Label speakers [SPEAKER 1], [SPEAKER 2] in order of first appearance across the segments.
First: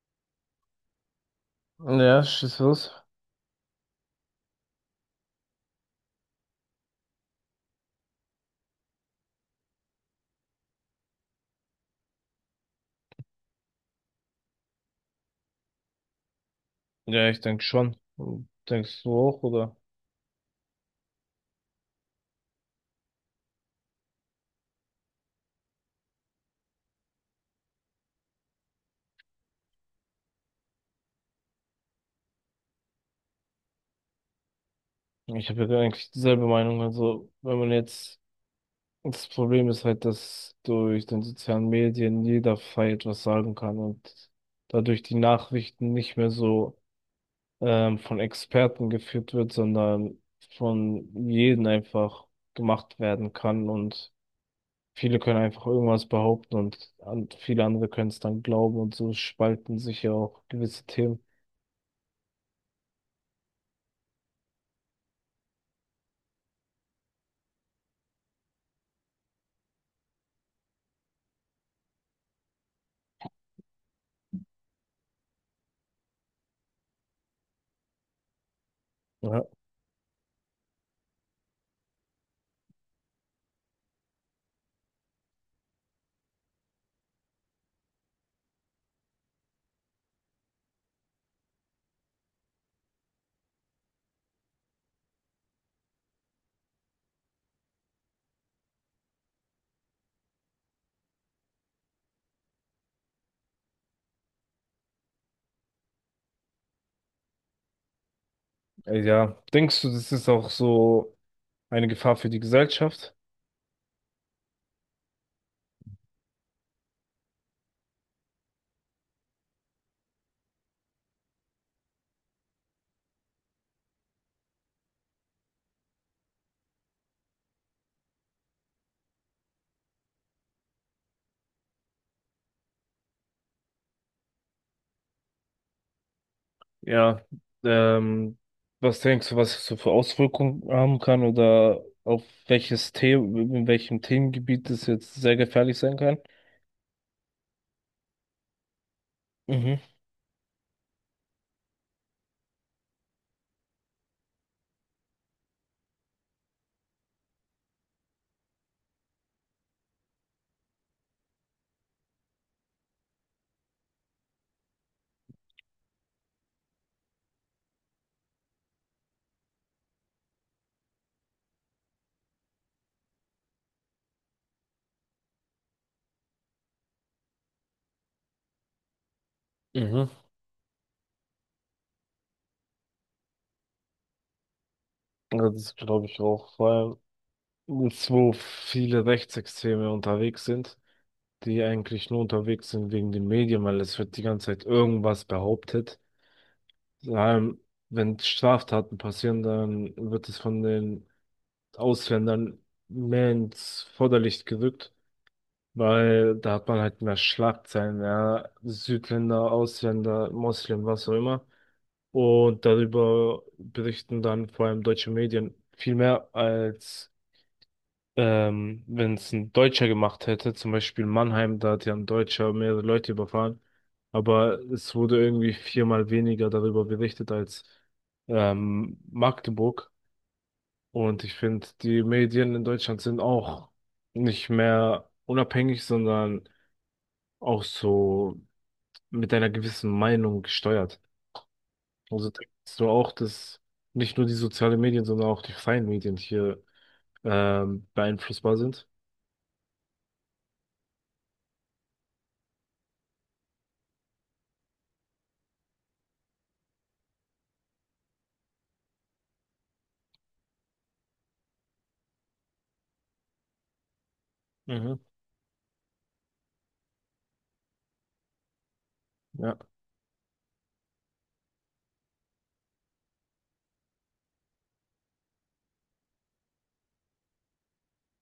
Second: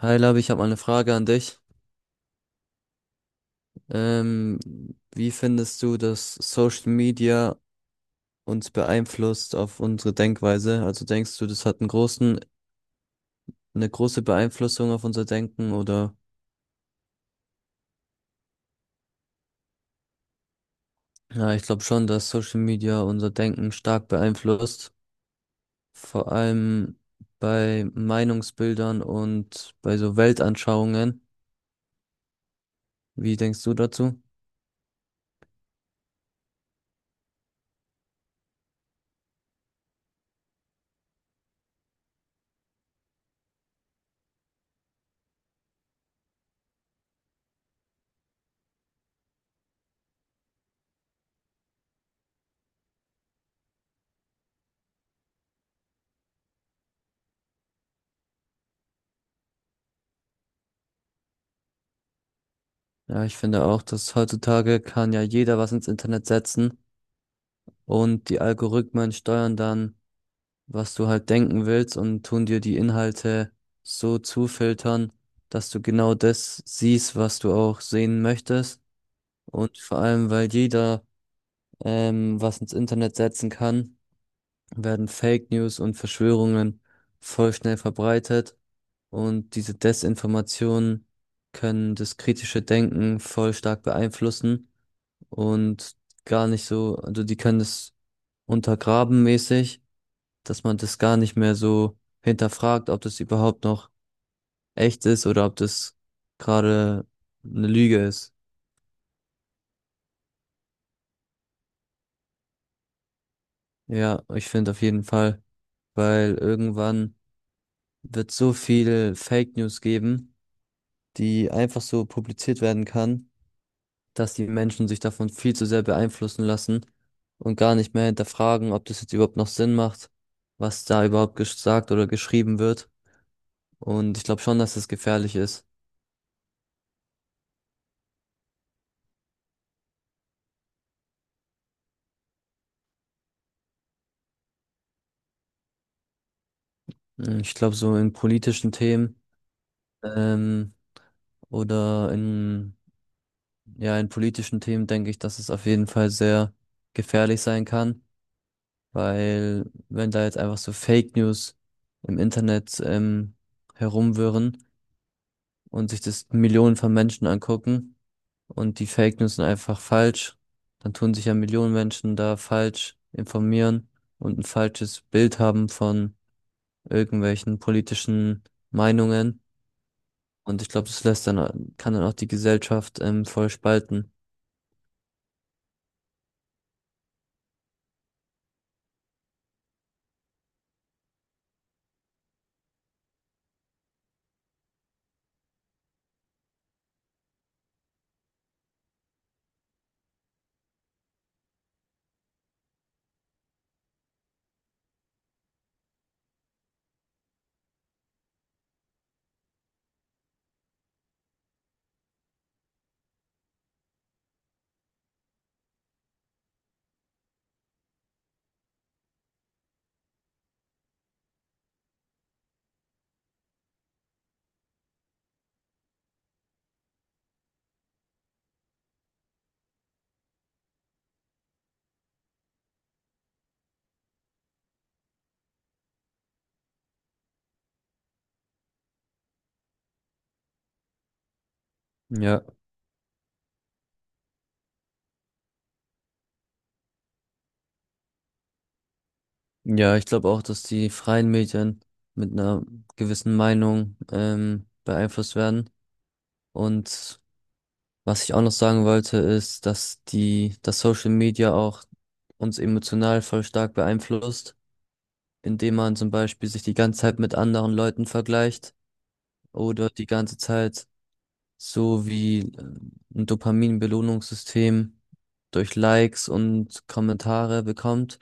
[SPEAKER 1] Hi Labi, ich habe mal eine Frage an dich.
[SPEAKER 2] Ja, schieß los.
[SPEAKER 1] Ähm, Wie findest du, dass Social Media uns beeinflusst auf unsere Denkweise? Also denkst du, das hat einen großen, eine große Beeinflussung auf unser Denken oder?
[SPEAKER 2] Ja, ich denke schon. Denkst du auch, oder?
[SPEAKER 1] Ja, ich glaube schon, dass Social Media unser Denken stark beeinflusst. Vor allem bei Meinungsbildern und bei so Weltanschauungen. Wie denkst du dazu?
[SPEAKER 2] Ich habe ja eigentlich dieselbe Meinung. Also, wenn man jetzt, das Problem ist halt, dass durch den sozialen Medien jeder frei etwas sagen kann und dadurch die Nachrichten nicht mehr so von Experten geführt wird, sondern von jedem einfach gemacht werden kann und viele können einfach irgendwas behaupten und viele andere können es dann glauben und so spalten sich ja auch gewisse Themen.
[SPEAKER 1] Ja, ich finde auch, dass heutzutage kann ja jeder was ins Internet setzen und die Algorithmen steuern dann, was du halt denken willst, und tun dir die Inhalte so zufiltern, dass du genau das siehst, was du auch sehen möchtest.
[SPEAKER 2] Ja.
[SPEAKER 1] Und vor allem, weil jeder was ins Internet setzen kann, werden Fake News und Verschwörungen voll schnell verbreitet, und diese Desinformationen können das kritische Denken voll stark beeinflussen, und gar nicht so, also die können es untergraben mäßig, dass man das gar nicht mehr so hinterfragt, ob das überhaupt noch echt ist oder ob das gerade eine Lüge ist.
[SPEAKER 2] Ja, denkst du, das ist auch so eine Gefahr für die Gesellschaft?
[SPEAKER 1] Ja, ich finde auf jeden Fall, weil irgendwann wird so viel Fake News geben, die einfach so publiziert werden kann, dass die Menschen sich davon viel zu sehr beeinflussen lassen und gar nicht mehr hinterfragen, ob das jetzt überhaupt noch Sinn macht, was da überhaupt gesagt oder geschrieben wird. Und ich glaube schon, dass das gefährlich ist.
[SPEAKER 2] Ja, ähm, was denkst du, was es so für Auswirkungen haben kann oder auf welches Thema, in welchem Themengebiet es jetzt sehr gefährlich sein kann?
[SPEAKER 1] Hm, ich glaube, so in politischen Themen,
[SPEAKER 2] Mhm.
[SPEAKER 1] ähm, oder in, ja, in politischen Themen denke ich, dass es auf jeden Fall sehr gefährlich sein kann, weil wenn da jetzt einfach so Fake News im Internet herumwirren und sich das Millionen von Menschen angucken und die Fake News sind einfach falsch, dann tun sich ja Millionen Menschen da falsch informieren und ein falsches Bild haben von irgendwelchen politischen Meinungen.
[SPEAKER 2] Mhm.
[SPEAKER 1] Und ich glaube, das lässt dann, kann dann auch die Gesellschaft voll spalten.
[SPEAKER 2] Ja, das glaube ich auch, vor allem jetzt, wo viele Rechtsextreme unterwegs sind, die eigentlich nur unterwegs sind wegen den Medien, weil es wird die ganze Zeit irgendwas behauptet. Vor allem, wenn Straftaten passieren, dann wird es von den Ausländern mehr ins Vorderlicht gerückt, weil da hat man halt mehr Schlagzeilen, ja, Südländer, Ausländer, Moslem, was auch immer. Und darüber berichten dann vor allem deutsche Medien viel mehr als wenn es ein Deutscher gemacht hätte, zum Beispiel Mannheim, da hat ja ein Deutscher mehrere Leute überfahren, aber es wurde irgendwie viermal weniger darüber berichtet als Magdeburg. Und ich finde, die Medien in Deutschland sind auch nicht mehr unabhängig, sondern auch so mit einer gewissen Meinung gesteuert. Also
[SPEAKER 1] Ja.
[SPEAKER 2] denkst du auch, dass nicht nur die sozialen Medien, sondern auch die freien Medien hier beeinflussbar sind?
[SPEAKER 1] Ja, ich glaube auch, dass die freien Medien mit einer gewissen Meinung beeinflusst werden. Und was ich auch noch sagen wollte, ist, dass die, dass Social Media auch uns emotional voll stark beeinflusst,
[SPEAKER 2] Mhm,
[SPEAKER 1] indem man zum Beispiel sich die ganze Zeit mit anderen Leuten vergleicht
[SPEAKER 2] ja.
[SPEAKER 1] oder die ganze Zeit so wie ein Dopamin-Belohnungssystem durch Likes und Kommentare bekommt.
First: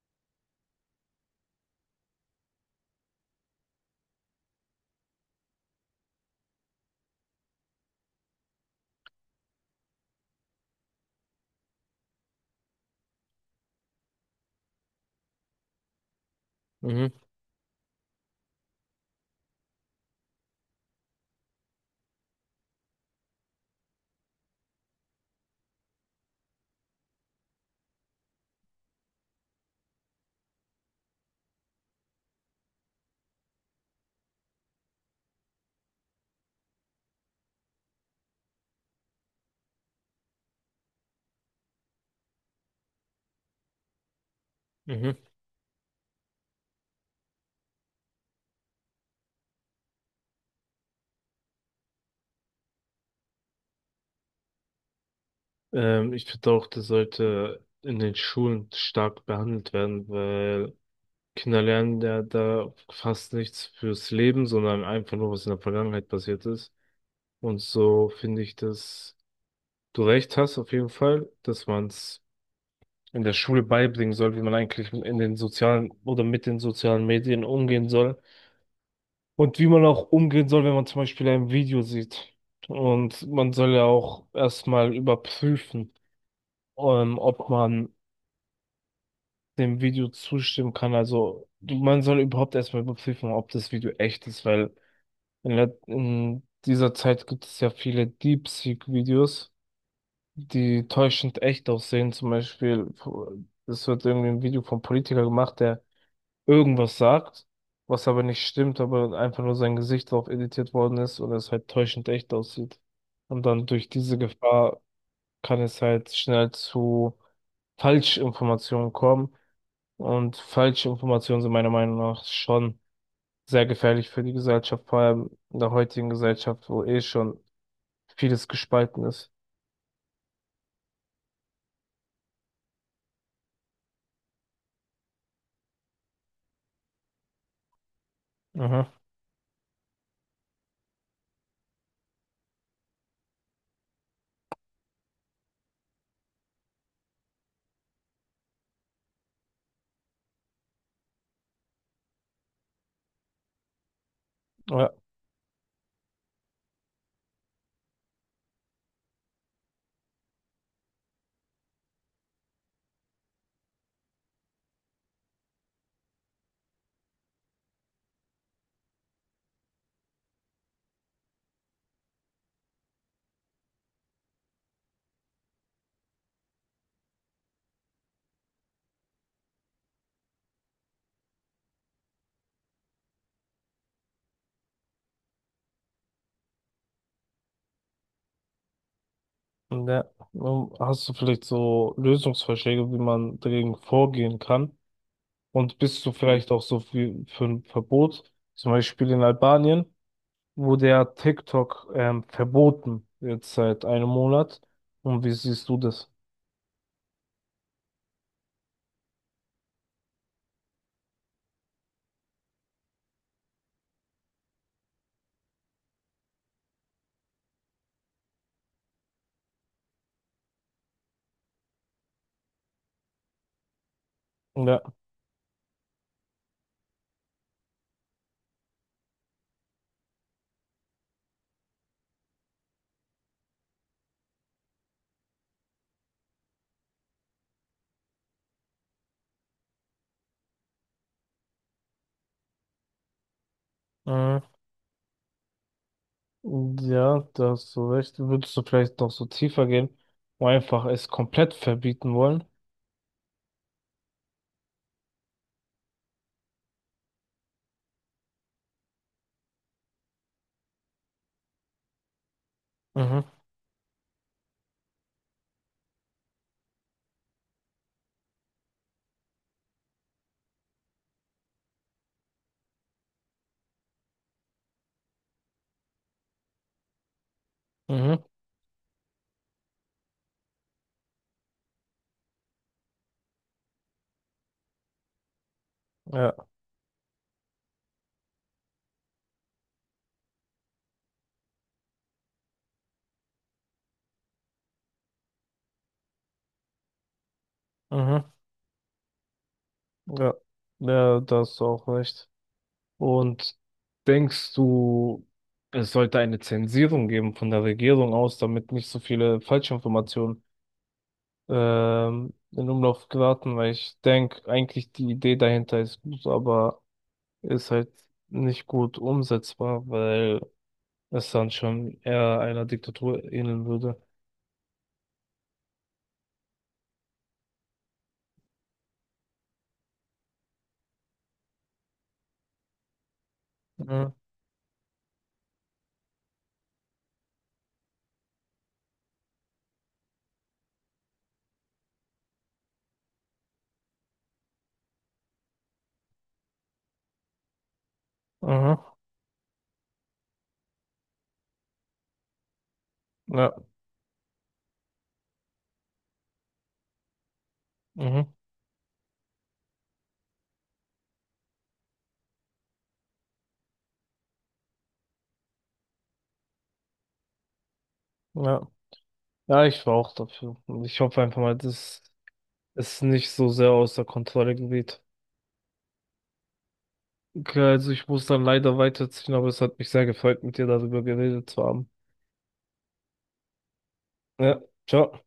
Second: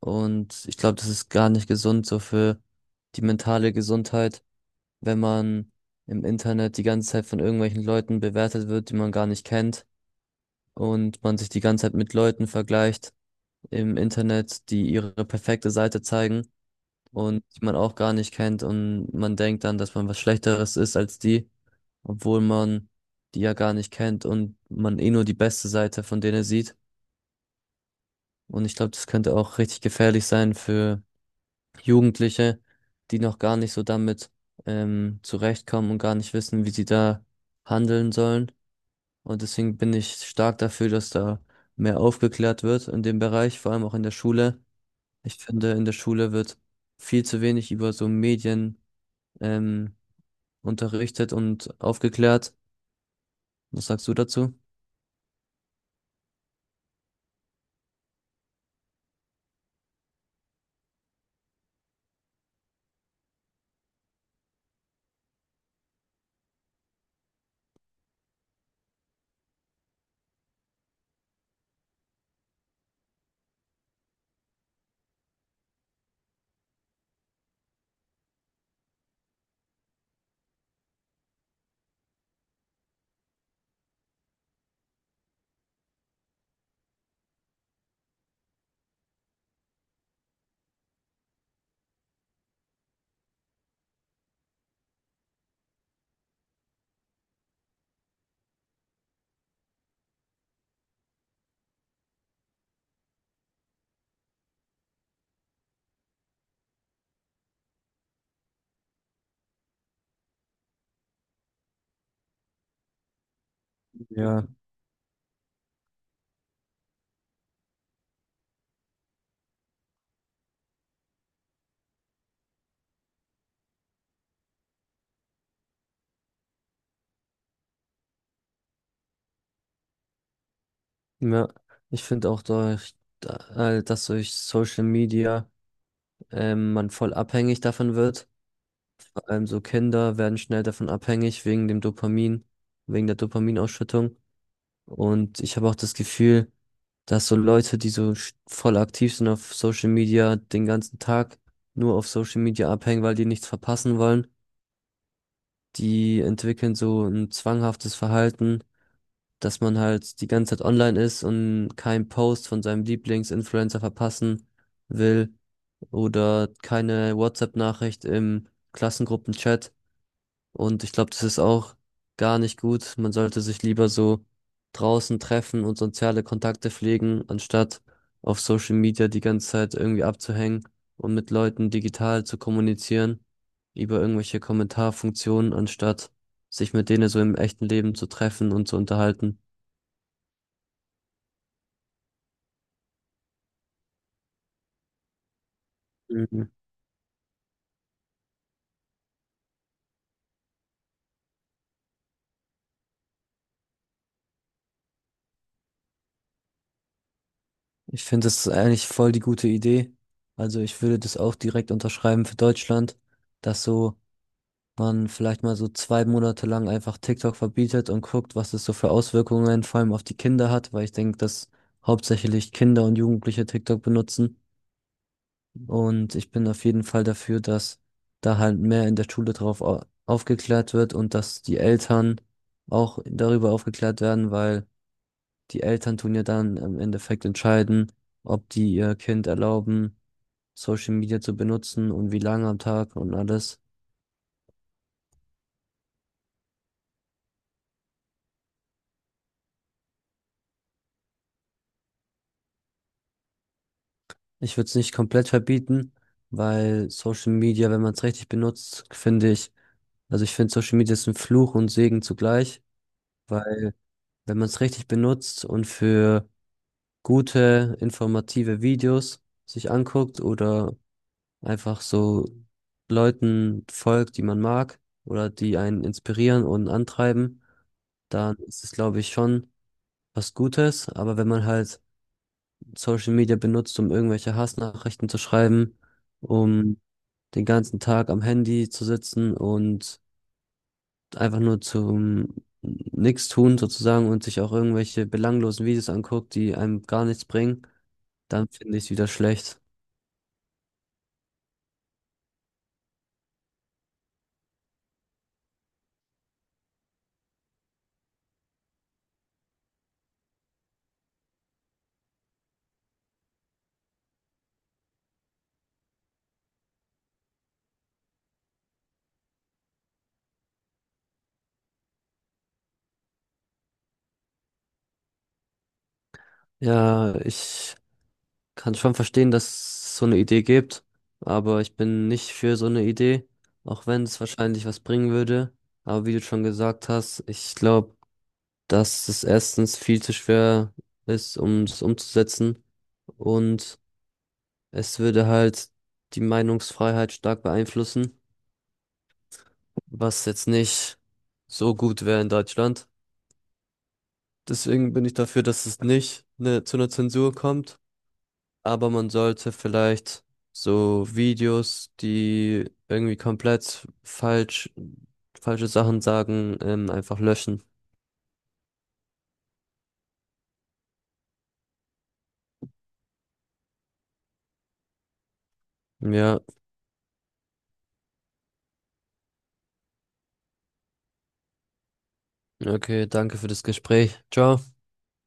[SPEAKER 1] Und ich glaube, das ist gar nicht gesund so für die mentale Gesundheit, wenn man im Internet die ganze Zeit von irgendwelchen Leuten bewertet wird, die man gar nicht kennt, und man sich die ganze Zeit mit Leuten vergleicht im Internet, die ihre perfekte Seite zeigen
[SPEAKER 2] Mhm,
[SPEAKER 1] und die man auch gar nicht kennt, und man denkt dann, dass man was Schlechteres ist als die, obwohl man die ja gar nicht kennt und man eh nur die beste Seite von denen sieht. Und ich glaube, das könnte auch richtig gefährlich sein für Jugendliche, die noch gar nicht so damit zurechtkommen und gar nicht wissen, wie sie da handeln sollen. Und deswegen bin ich stark dafür, dass da mehr aufgeklärt wird in dem Bereich, vor allem auch in der Schule.
[SPEAKER 2] mhm.
[SPEAKER 1] Ich finde, in der Schule wird viel zu wenig über so Medien ähm, unterrichtet und aufgeklärt. Was sagst du dazu?
[SPEAKER 2] Ich finde auch, das sollte in den Schulen stark behandelt werden, weil Kinder lernen ja da fast nichts fürs Leben, sondern einfach nur, was in der Vergangenheit passiert ist. Und so finde ich, dass du recht hast, auf jeden Fall, dass man es in der Schule beibringen soll, wie man eigentlich in den sozialen oder mit den sozialen Medien umgehen soll. Und wie man auch umgehen soll, wenn man zum Beispiel ein Video sieht. Und man soll ja auch erstmal überprüfen, ob man dem Video zustimmen kann. Man soll überhaupt erstmal überprüfen, ob das Video echt ist, weil in dieser Zeit gibt es ja viele DeepSeek-Videos die täuschend echt aussehen. Zum Beispiel, es wird irgendwie ein Video vom Politiker gemacht, der irgendwas sagt, was aber nicht stimmt, aber einfach nur sein Gesicht drauf editiert worden ist und es halt täuschend echt aussieht. Und dann durch diese
[SPEAKER 1] Ja,
[SPEAKER 2] Gefahr kann es halt schnell zu Falschinformationen kommen. Und Falschinformationen sind meiner Meinung nach schon sehr gefährlich für die Gesellschaft, vor allem in der heutigen Gesellschaft, wo eh schon vieles gespalten ist.
[SPEAKER 1] ja. Ich finde auch, durch, dass durch Social Media man voll abhängig davon wird.
[SPEAKER 2] Mhm.
[SPEAKER 1] So Kinder werden schnell davon abhängig wegen dem Dopamin, wegen der Dopaminausschüttung. Und ich habe auch das Gefühl, dass so Leute, die voll aktiv sind auf Social Media, den ganzen Tag nur auf Social Media abhängen, weil die nichts verpassen wollen,
[SPEAKER 2] Ja.
[SPEAKER 1] die entwickeln so ein zwanghaftes Verhalten, dass man halt die ganze Zeit online ist und keinen Post von seinem Lieblingsinfluencer verpassen will oder keine WhatsApp-Nachricht im Klassenchat. Und ich glaube, das ist auch gar nicht gut. Man sollte sich lieber so draußen treffen und soziale Kontakte pflegen, anstatt auf Social Media die ganze Zeit irgendwie abzuhängen und mit Leuten digital zu kommunizieren über irgendwelche Kommentarfunktionen, anstatt sich mit denen so im echten Leben zu treffen und zu unterhalten.
[SPEAKER 2] Ja, hast du vielleicht so Lösungsvorschläge, wie man dagegen vorgehen kann? Und bist du
[SPEAKER 1] Mhm.
[SPEAKER 2] vielleicht auch so für ein Verbot, zum Beispiel in Albanien, wurde ja TikTok verboten, jetzt seit einem Monat. Und wie siehst du das?
[SPEAKER 1] Ich finde, das ist eigentlich voll die gute Idee. Also ich würde das auch direkt unterschreiben für Deutschland, dass so man vielleicht mal so 2 Monate lang einfach TikTok verbietet und guckt, was es so für Auswirkungen vor allem auf die Kinder hat, weil ich denke, dass hauptsächlich Kinder und Jugendliche TikTok benutzen.
[SPEAKER 2] Ja,
[SPEAKER 1] Und ich bin auf jeden Fall dafür, dass da halt mehr in der Schule aufgeklärt wird und dass die Eltern auch darüber aufgeklärt werden, weil die Eltern tun ja dann im Endeffekt entscheiden, ob die ihr Kind erlauben, Social Media zu benutzen und wie lange am Tag und alles.
[SPEAKER 2] mhm. Ja, da hast du recht. Würdest du vielleicht noch so tiefer gehen und einfach es komplett verbieten wollen?
[SPEAKER 1] Ich würde es nicht komplett verbieten, weil Social Media, wenn man es richtig benutzt, finde ich, also ich finde Social Media ist ein Fluch und Segen zugleich,
[SPEAKER 2] Mhm,
[SPEAKER 1] weil wenn man es richtig benutzt und für gute, informative Videos sich anguckt oder einfach so Leuten folgt, die man mag oder die einen inspirieren und antreiben,
[SPEAKER 2] mhm,
[SPEAKER 1] dann ist es, glaube ich, schon was Gutes. Aber wenn man halt Social Media benutzt, um irgendwelche Hassnachrichten zu schreiben,
[SPEAKER 2] ja,
[SPEAKER 1] um den ganzen Tag am Handy zu sitzen und einfach nur zum nichts tun sozusagen und sich auch irgendwelche belanglosen Videos anguckt, die einem gar nichts bringen,
[SPEAKER 2] mhm,
[SPEAKER 1] dann finde ich es wieder schlecht.
[SPEAKER 2] ja, ja, da hast du auch recht. Und denkst du, es sollte eine Zensierung geben von der Regierung aus, damit nicht so viele Falschinformationen in Umlauf geraten? Weil ich denke, eigentlich die Idee dahinter ist gut, aber ist halt nicht gut umsetzbar, weil es dann schon eher einer Diktatur ähneln würde.
[SPEAKER 1] Ja, ich kann schon verstehen, dass es so eine Idee gibt, aber ich bin nicht für so eine Idee, auch wenn
[SPEAKER 2] Mhm.
[SPEAKER 1] es wahrscheinlich was bringen würde. Aber wie du schon gesagt hast, ich glaube, dass es erstens viel zu schwer ist, um es umzusetzen, und es würde halt die Meinungsfreiheit stark beeinflussen,
[SPEAKER 2] Mhm.
[SPEAKER 1] was jetzt nicht so gut wäre in Deutschland.
[SPEAKER 2] Ja.
[SPEAKER 1] Deswegen bin ich dafür, dass es nicht zu einer Zensur kommt,
[SPEAKER 2] Mhm.
[SPEAKER 1] aber man sollte vielleicht so Videos, die irgendwie komplett falsch, falsche Sachen sagen, einfach löschen.
[SPEAKER 2] Ja. Ja, ich war auch dafür. Und ich hoffe einfach mal, dass es nicht so sehr außer Kontrolle gerät.
[SPEAKER 1] Ja,
[SPEAKER 2] Okay, also ich muss dann leider weiterziehen, aber es hat mich sehr gefreut, mit dir darüber geredet zu haben.
[SPEAKER 1] okay, danke für das Gespräch.
[SPEAKER 2] Ja,
[SPEAKER 1] Ciao.
[SPEAKER 2] ciao.